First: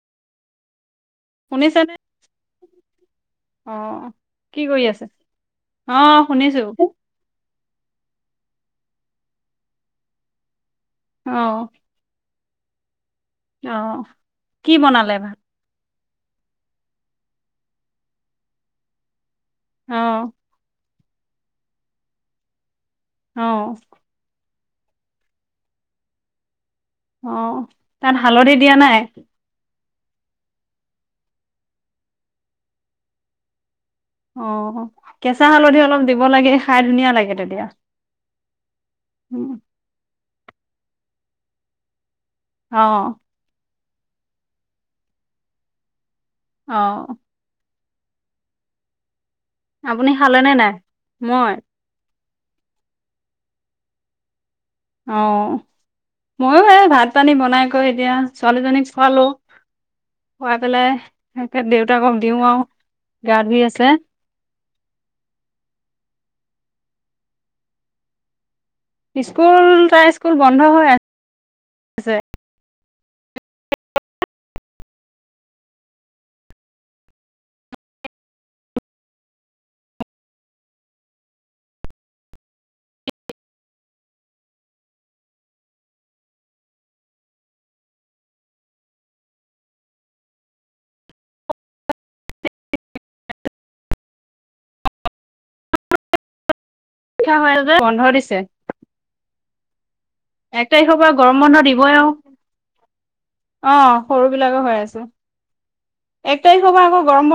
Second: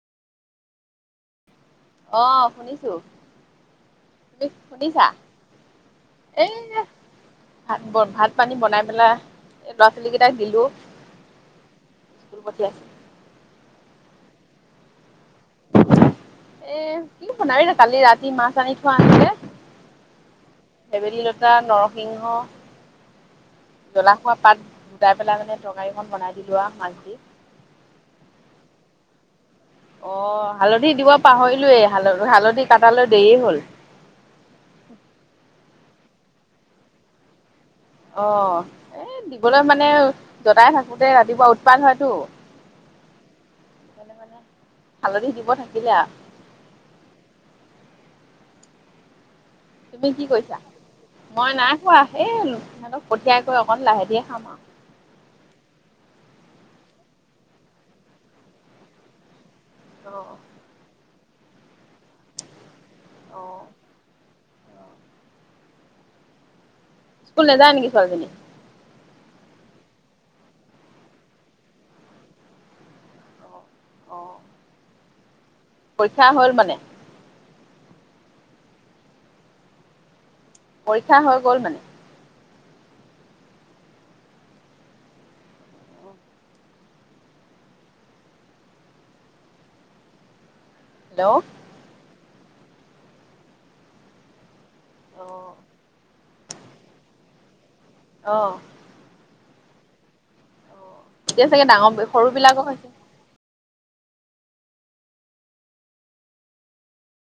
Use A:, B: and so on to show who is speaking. A: শুনিছেনে
B: অ', শুনিছো
A: অহ
B: তুমি
A: কি কৰি আছে
B: শুনিছা
A: অ
B: এই
A: শুনিছো
B: ভাত ব ভাত পানী বনাই পেলাই এ ল'ৰা ছোৱালী কেইটাক দিলো
A: অহ
B: স্কুল পঠিয়াই
A: অ কি বনালে ভাত
B: এ কি বনা এই কালি ৰাতি মাছ আনি থোৱা আছিলে
A: অহ
B: হেবেলী লতা নৰসিংহ
A: অ
B: জ্বলা শোৱা পাত গোটাই পেলাই মানে তৰকাৰীখন বনাই দিলো আৰু। মাছ দি
A: অ তাত হালধি দিয়া নাই?
B: অ' হালধি দিব পাহৰিলোৱেই হাল হালধি কাটালৈ দেৰি হ'ল।
A: অ' কেঁচা হালধি অলপ দিব লাগে খাই ধুনীয়া লাগে তেতিয়া।
B: অঁ এ
A: উম,
B: দিবলৈ মানে দদাই থাকোতে ৰাতিপুৱা উৎপাত হয়তো।
A: অ'
B: সেইকাৰণে মানে হালধি দিব থাকিলে আও।
A: অ'।
B: তুমি
A: আপুনি খালেনে নাই? মই
B: এ সিহঁতক পঠিয়াইকৈ অকন লাহে ধীয়ে খাম আৰু।
A: অ, ময়ো এই ভাত পানী বনাই কৈ এতিয়া ছোৱালীজনীক খোৱালো।
B: আৰু।
A: খোৱাই পেলাই সেই দেউতাকক দিওঁ আৰু। গা ধুই আছে।
B: স্কুল নাযায় নেকি ছোৱালী জনী।
A: স্কুল তাই স্কুল বন্ধ হৈ আ আছে।
B: অ। পৰীক্ষা হ'ল মানে। পৰীক্ষা হৈ গ'ল মানে। হেল্ল'। অঁ।
A: হয়। বন্ধ দিছে।
B: অ'
A: এক তাৰিখৰ পৰা গৰম
B: এতিয়া
A: বান্ধ
B: চাগে ডাঙৰ
A: দিবই আৰু।
B: সৰু বিলাকক হৈছে।
A: অ' সৰু বিলাকে হৈ আছে এক তাৰিখৰ পৰা আকৌ গৰম